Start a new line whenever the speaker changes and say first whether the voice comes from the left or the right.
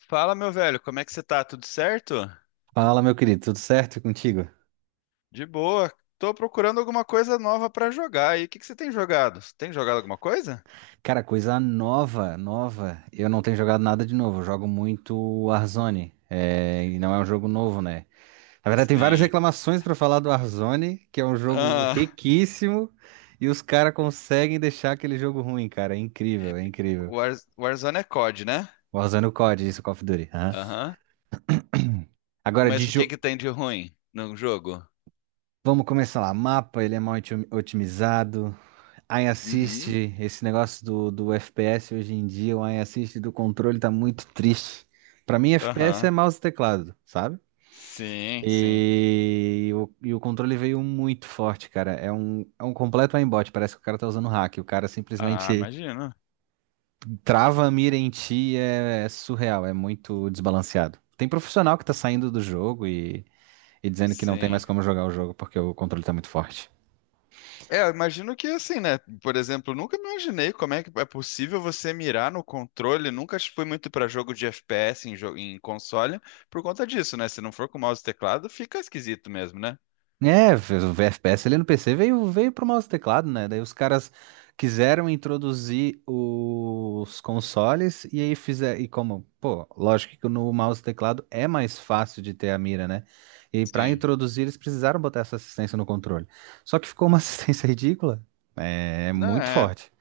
left: Fala, meu velho, como é que você tá? Tudo certo?
right: Fala, meu querido, tudo certo contigo?
left: De boa. Tô procurando alguma coisa nova pra jogar. E o que que você tem jogado? Você tem jogado alguma coisa?
right: Cara, coisa nova. Eu não tenho jogado nada de novo. Eu jogo muito Warzone. É, e não é um jogo novo, né? Na verdade, tem várias
left: Sim.
right: reclamações pra falar do Warzone, que é um jogo
left: Ah,
right: riquíssimo, e os caras conseguem deixar aquele jogo ruim, cara. É incrível.
left: Warzone é COD, né?
right: Warzone é o COD, isso, Call of Duty. Aham.
left: Aham.
right: Agora,
left: Mas o que que tem de ruim no jogo?
right: vamos começar lá. Mapa, ele é otimizado. Ai,
left: Uhum.
right: assiste esse negócio do FPS hoje em dia, o ai assiste do controle tá muito triste. Pra mim, FPS é
left: Aham.
right: mouse e teclado, sabe?
left: Sim, sim.
right: E o controle veio muito forte, cara. É um completo aimbot, parece que o cara tá usando hack. O cara
left: Ah,
right: simplesmente
left: imagino.
right: trava a mira em ti, é surreal, é muito desbalanceado. Tem profissional que tá saindo do jogo e dizendo que não tem mais
left: Sim.
right: como jogar o jogo porque o controle tá muito forte.
left: É, eu imagino que assim, né? Por exemplo, eu nunca imaginei como é que é possível você mirar no controle. Nunca fui muito para jogo de FPS em, em console por conta disso, né? Se não for com mouse e teclado, fica esquisito mesmo, né?
right: É, o FPS ali no PC veio, veio pro mouse e teclado, né? Daí os caras quiseram introduzir os consoles e aí fizeram. E como, pô, lógico que no mouse e teclado é mais fácil de ter a mira, né? E pra
left: Sim.
right: introduzir eles precisaram botar essa assistência no controle. Só que ficou uma assistência ridícula. É, é
left: Não
right: muito
left: é.
right: forte.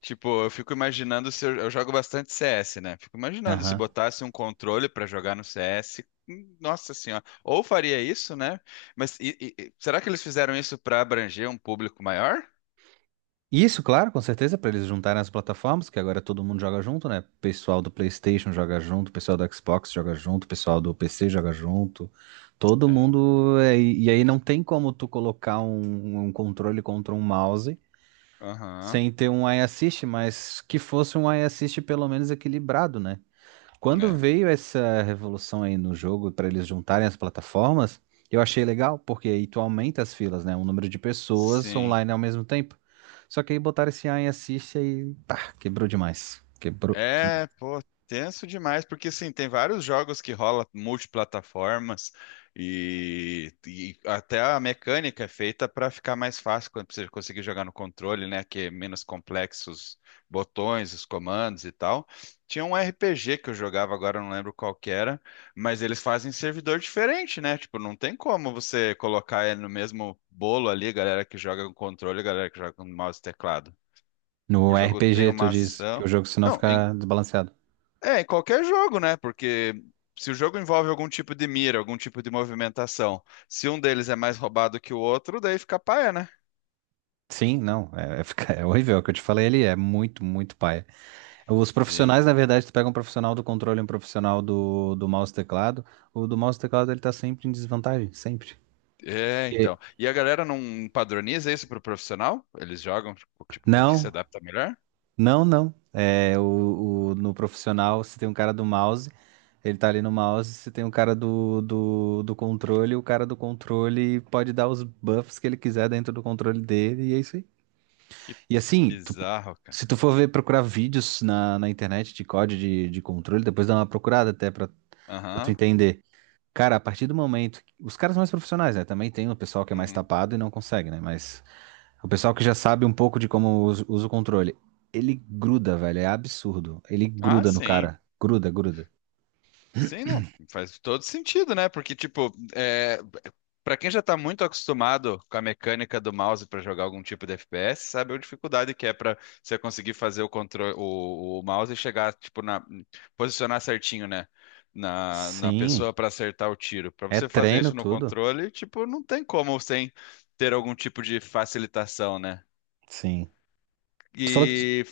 left: Tipo, eu fico imaginando se eu jogo bastante CS, né? Fico imaginando se
right: Aham.
left: botasse um controle pra jogar no CS. Nossa senhora. Ou faria isso, né? Mas será que eles fizeram isso pra abranger um público maior?
right: Isso, claro, com certeza, para eles juntarem as plataformas, que agora todo mundo joga junto, né? Pessoal do PlayStation joga junto, pessoal do Xbox joga junto, pessoal do PC joga junto. Todo
left: É.
right: mundo. E aí não tem como tu colocar um controle contra um mouse
left: Aham.
right: sem ter um eye assist, mas que fosse um eye assist pelo menos equilibrado, né? Quando
left: É.
right: veio essa revolução aí no jogo para eles juntarem as plataformas, eu achei legal, porque aí tu aumenta as filas, né? O número de pessoas
left: Sim.
right: online ao mesmo tempo. Só que aí botaram esse AI assiste e pá, quebrou demais. Quebrou demais.
left: É, pô, tenso demais, porque assim, tem vários jogos que rola multiplataformas e até a mecânica é feita para ficar mais fácil quando você conseguir jogar no controle, né, que é menos complexos botões, os comandos e tal. Tinha um RPG que eu jogava agora, eu não lembro qual que era, mas eles fazem servidor diferente, né? Tipo, não tem como você colocar ele no mesmo bolo ali, galera que joga com controle, e galera que joga com mouse e teclado.
right: No
left: O jogo tem
right: RPG, tu
left: uma
right: diz que
left: ação.
right: o jogo senão
left: Não,
right: fica desbalanceado.
left: é, em qualquer jogo, né? Porque se o jogo envolve algum tipo de mira, algum tipo de movimentação, se um deles é mais roubado que o outro, daí fica paia, né?
right: Sim, não, é horrível. O que eu te falei ali é muito paia. Os
left: Sim.
right: profissionais, na verdade, tu pega um profissional do controle e um profissional do mouse e teclado. O do mouse e teclado ele tá sempre em desvantagem, sempre.
left: É,
right: Porque-
left: então. E a galera não padroniza isso pro profissional? Eles jogam, tipo, com o que se
right: Não,
left: adapta melhor?
right: Não, não. No profissional, se tem um cara do mouse, ele tá ali no mouse, se tem um cara do controle, o cara do controle pode dar os buffs que ele quiser dentro do controle dele, e é isso aí.
left: Que
right: E assim,
left: bizarro, cara.
right: se tu for ver procurar vídeos na internet de código de controle, depois dá uma procurada até pra, pra tu
left: Aham.
right: entender. Cara, a partir do momento. Os caras mais profissionais, né? Também tem o pessoal que é mais
left: Uhum.
right: tapado e não consegue, né? Mas. O pessoal que já sabe um pouco de como usa o controle. Ele gruda, velho. É absurdo. Ele
left: Ah,
right: gruda no
left: sim.
right: cara. Gruda, gruda.
left: Sim, não, faz todo sentido, né? Porque, tipo, é, para quem já tá muito acostumado com a mecânica do mouse para jogar algum tipo de FPS, sabe a dificuldade que é para você conseguir fazer o controle, o mouse e chegar, tipo, na, posicionar certinho, né? Na
right: Sim.
left: pessoa para acertar o tiro. Para
right: É
left: você fazer
right: treino
left: isso no
right: tudo.
left: controle, tipo, não tem como sem ter algum tipo de facilitação, né?
right: Sim. Tu falou que,
left: E.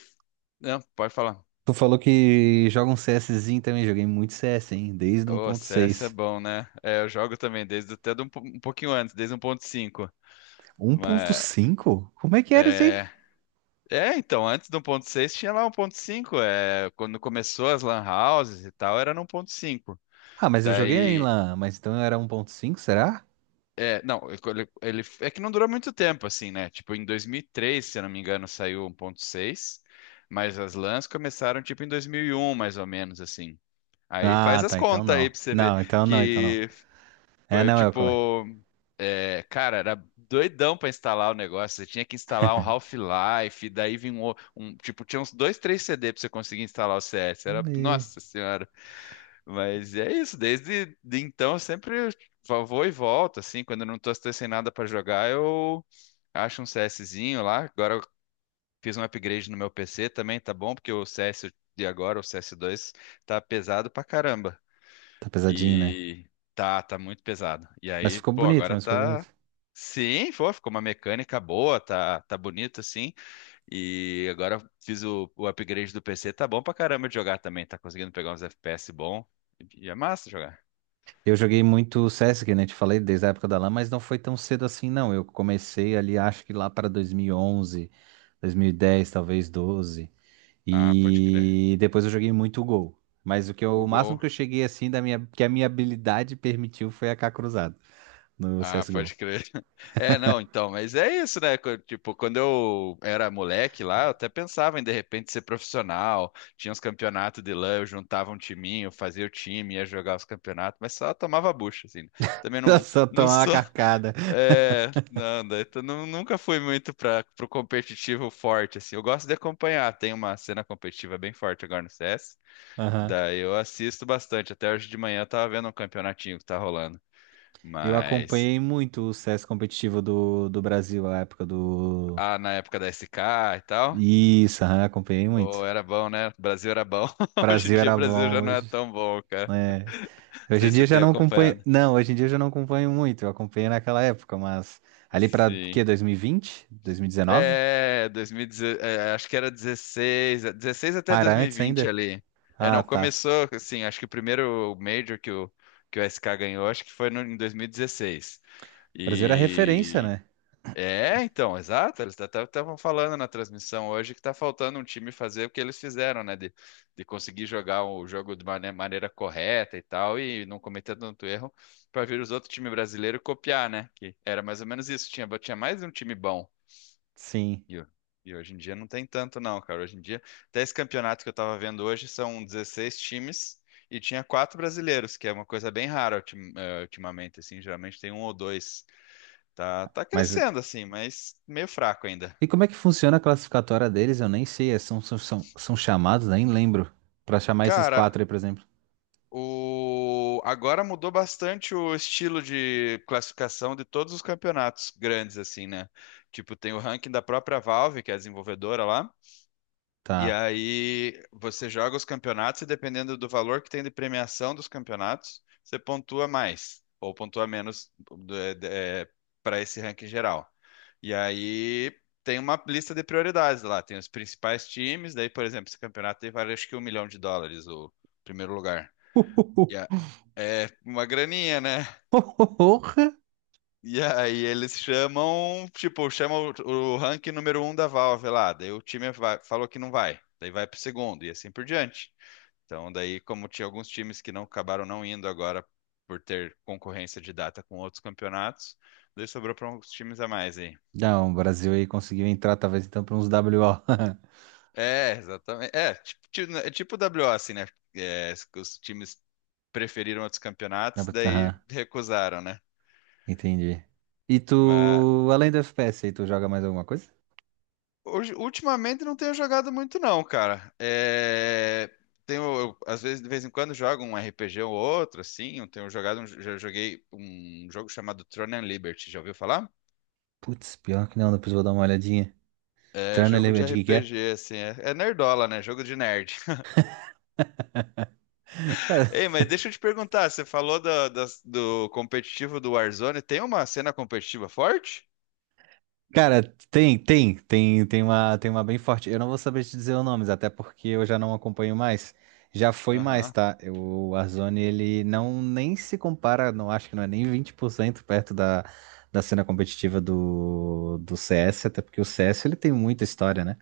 left: Não, pode falar.
right: tu falou que joga um CSzinho também. Joguei muito CS, hein? Desde
left: Ô, CS é
right: 1.6.
left: bom, né? É, eu jogo também desde até de um pouquinho antes, desde 1.5. Mas
right: 1.5? Como é que era isso aí?
left: é, é, então, antes do 1.6 tinha lá um ponto cinco. É, quando começou as LAN houses e tal, era no 1.5.
right: Ah, mas eu joguei em
left: Daí,
right: LAN. Mas então eu era 1.5, será?
left: é, não, é que não durou muito tempo assim, né? Tipo, em 2003, se eu não me engano, saiu 1.6. Mas as LANs começaram tipo em 2001, mais ou menos assim. Aí faz
right: Ah,
left: as
right: tá. Então
left: contas aí
right: não.
left: pra você ver
right: Então não.
left: que
right: É,
left: foi
right: não, é o.
left: tipo.
right: como é.
left: É, cara, era doidão pra instalar o negócio. Você tinha que instalar um Half-Life, daí vinha tipo, tinha uns dois, três CD pra você conseguir instalar o CS. Era,
right: Ih.
left: nossa senhora. Mas é isso, desde de então eu sempre vou e volto, assim. Quando eu não tô, tô sem nada pra jogar, eu acho um CSzinho lá. Agora eu fiz um upgrade no meu PC também, tá bom? Porque o CS de agora, o CS2, tá pesado pra caramba.
right: Tá pesadinho, né?
left: E tá muito pesado. E
right: Mas
left: aí,
right: ficou
left: pô,
right: bonito,
left: agora
right: mas ficou bonito.
left: tá. Sim, pô, ficou uma mecânica boa, tá bonito assim. E agora fiz o upgrade do PC, tá bom pra caramba de jogar também. Tá conseguindo pegar uns FPS bom. E é massa jogar.
right: Eu joguei muito CS, que nem te falei, desde a época da LAN, mas não foi tão cedo assim, não. Eu comecei ali, acho que lá para 2011, 2010, talvez 12.
left: Ah, pode crer.
right: E depois eu joguei muito Gol. Mas o o
left: O
right: máximo
left: Gol.
right: que eu cheguei assim da minha, que a minha habilidade permitiu foi a AK cruzado no
left: Ah,
right: CS:GO.
left: pode crer. É, não, então, mas é isso, né? Tipo, quando eu era moleque lá, eu até pensava em de repente ser profissional. Tinha uns campeonatos de lã, eu juntava um timinho, fazia o time, ia jogar os campeonatos, mas só tomava bucha, assim. Também não,
right: Só
left: não
right: tomar uma
left: sou.
right: carcada.
left: É, não, daí tu nunca fui muito para pro competitivo forte, assim. Eu gosto de acompanhar, tem uma cena competitiva bem forte agora no CS.
right: Aham.
left: Daí eu assisto bastante. Até hoje de manhã eu tava vendo um campeonatinho que tá rolando.
right: Eu
left: Mas.
right: acompanhei muito o CS competitivo do Brasil, a época do.
left: Ah, na época da SK e tal.
right: Isso, aham, acompanhei
left: Oh,
right: muito.
left: era bom, né? O Brasil era bom. Hoje em
right: Brasil
left: dia o
right: era
left: Brasil
right: bom
left: já não é
right: hoje.
left: tão bom, cara. Não
right: Hoje em
left: sei se
right: dia
left: você
right: eu já
left: tem
right: não acompanho.
left: acompanhado.
right: Não, hoje em dia eu já não acompanho muito. Eu acompanhei naquela época, mas ali pra
left: Sim.
right: quê? 2020? 2019?
left: É, 2016, é, acho que era 16, é, 16 até
right: Ah, era antes
left: 2020
right: ainda?
left: ali. É,
right: Ah,
left: não,
right: tá.
left: começou assim, acho que o primeiro Major que o SK ganhou, acho que foi em 2016.
right: O Brasil era referência,
left: E 16. E.
right: né?
left: É, então, exato. Eles até estavam falando na transmissão hoje que está faltando um time fazer o que eles fizeram, né? De conseguir jogar o jogo de maneira correta e tal, e não cometer tanto erro para vir os outros times brasileiros copiar, né? Que era mais ou menos isso. Tinha mais um time bom.
right: Sim.
left: E, o- e hoje em dia não tem tanto, não, cara. Hoje em dia, até esse campeonato que eu estava vendo hoje são 16 times e tinha quatro brasileiros, que é uma coisa bem rara ultimamente, assim. Geralmente tem um ou dois. Tá
right: Mas
left: crescendo assim, mas meio fraco ainda.
right: e como é que funciona a classificatória deles? Eu nem sei. São chamados, nem lembro. Pra chamar esses
left: Cara,
right: quatro aí, por exemplo.
left: o agora mudou bastante o estilo de classificação de todos os campeonatos grandes assim, né? Tipo, tem o ranking da própria Valve, que é a desenvolvedora lá. E
right: Tá.
left: aí você joga os campeonatos e dependendo do valor que tem de premiação dos campeonatos, você pontua mais ou pontua menos para esse ranking geral. E aí tem uma lista de prioridades lá, tem os principais times, daí, por exemplo, esse campeonato tem vale acho que um milhão de dólares o primeiro lugar. E a- É uma graninha, né?
right: Porra!
left: E aí eles chamam, tipo, chamam o ranking número um da Valve lá, daí o time falou que não vai, daí vai pro segundo e assim por diante. Então, daí, como tinha alguns times que não acabaram não indo agora por ter concorrência de data com outros campeonatos, daí sobrou para uns times a mais aí.
right: Não, o Brasil aí conseguiu entrar, talvez então, pra uns WO.
left: É, exatamente. É, tipo, né, é tipo WO, assim, né? É, os times preferiram outros campeonatos, daí
right: Aham,
left: recusaram, né?
right: entendi. E
left: Mas
right: tu, além do FPS aí, tu joga mais alguma coisa?
left: hoje, ultimamente não tenho jogado muito, não, cara. É, tenho, eu, às vezes, de vez em quando, jogo um RPG ou outro, assim. Eu tenho jogado, já joguei um jogo chamado Throne and Liberty, já ouviu falar?
right: Putz, pior que não, depois eu vou dar uma olhadinha.
left: É,
right: Terno ele
left: jogo de
right: é de que é?
left: RPG, assim, é nerdola, né? Jogo de nerd. Ei, mas deixa eu te perguntar, você falou do, competitivo do Warzone, tem uma cena competitiva forte?
right: Cara, tem uma bem forte. Eu não vou saber te dizer os nomes, até porque eu já não acompanho mais. Já foi mais,
left: Aham.
right: tá? O Warzone, ele não nem se compara, não acho que não é nem 20% perto da, da cena competitiva do CS, até porque o CS ele tem muita história, né?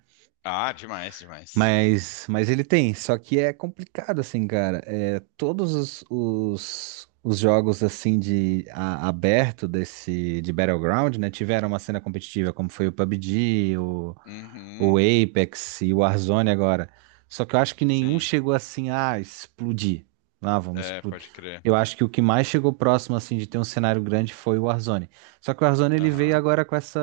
left: Ah, demais, demais.
right: Mas ele tem, só que é complicado assim, cara. É, todos os jogos assim de aberto desse de Battleground, né, tiveram uma cena competitiva, como foi o PUBG, o
left: Uhum,
right: Apex e o Warzone agora. Só que eu acho que nenhum
left: sim.
right: chegou assim a explodir. Ah, vamos
left: É,
right: explodir.
left: pode crer.
right: Eu acho que o que mais chegou próximo assim de ter um cenário grande foi o Warzone. Só que o Warzone ele veio
left: Aham.
right: agora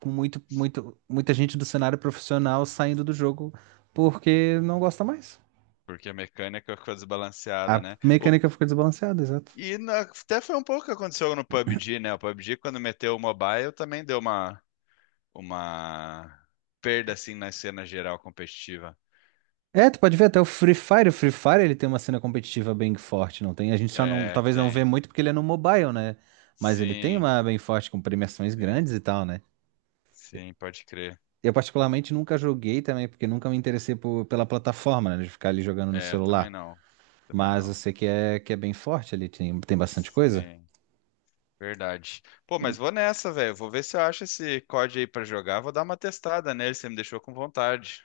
right: com muita gente do cenário profissional saindo do jogo porque não gosta mais.
left: Porque a mecânica ficou desbalanceada,
right: A
left: né? O.
right: mecânica ficou desbalanceada, exato.
left: E até foi um pouco o que aconteceu no PUBG, né? O PUBG, quando meteu o mobile, também deu uma perda, assim, na cena geral competitiva.
right: É, tu pode ver até o Free Fire. O Free Fire ele tem uma cena competitiva bem forte, não tem? A gente só não,
left: É,
right: talvez não vê
left: tem.
right: muito porque ele é no mobile, né? Mas ele tem
left: Sim.
right: uma bem forte com premiações
left: Sim,
right: grandes e tal, né?
left: sim, pode crer.
right: Eu particularmente nunca joguei também porque nunca me interessei pela plataforma, né? De ficar ali jogando no
left: É, eu também
right: celular.
left: não. Também
right: Mas eu
left: não.
right: sei que é bem forte ali, tem, tem bastante coisa.
left: Sim, verdade. Pô, mas vou nessa, velho. Vou ver se eu acho esse código aí pra jogar. Vou dar uma testada nele, você me deixou com vontade.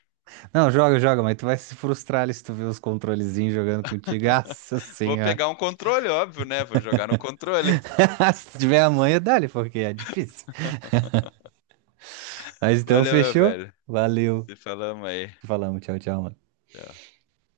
right: Não, joga, joga, mas tu vai se frustrar ali se tu ver os controlezinhos jogando contigo. Nossa
left: Vou
right: senhora.
left: pegar um controle, óbvio, né? Vou jogar no controle.
right: Se tu tiver a manha, dá-lhe, porque é difícil. Mas então,
left: Valeu, meu
right: fechou?
left: velho.
right: Valeu.
left: Se falamos aí.
right: Falamos, tchau, tchau, mano.
left: Tchau.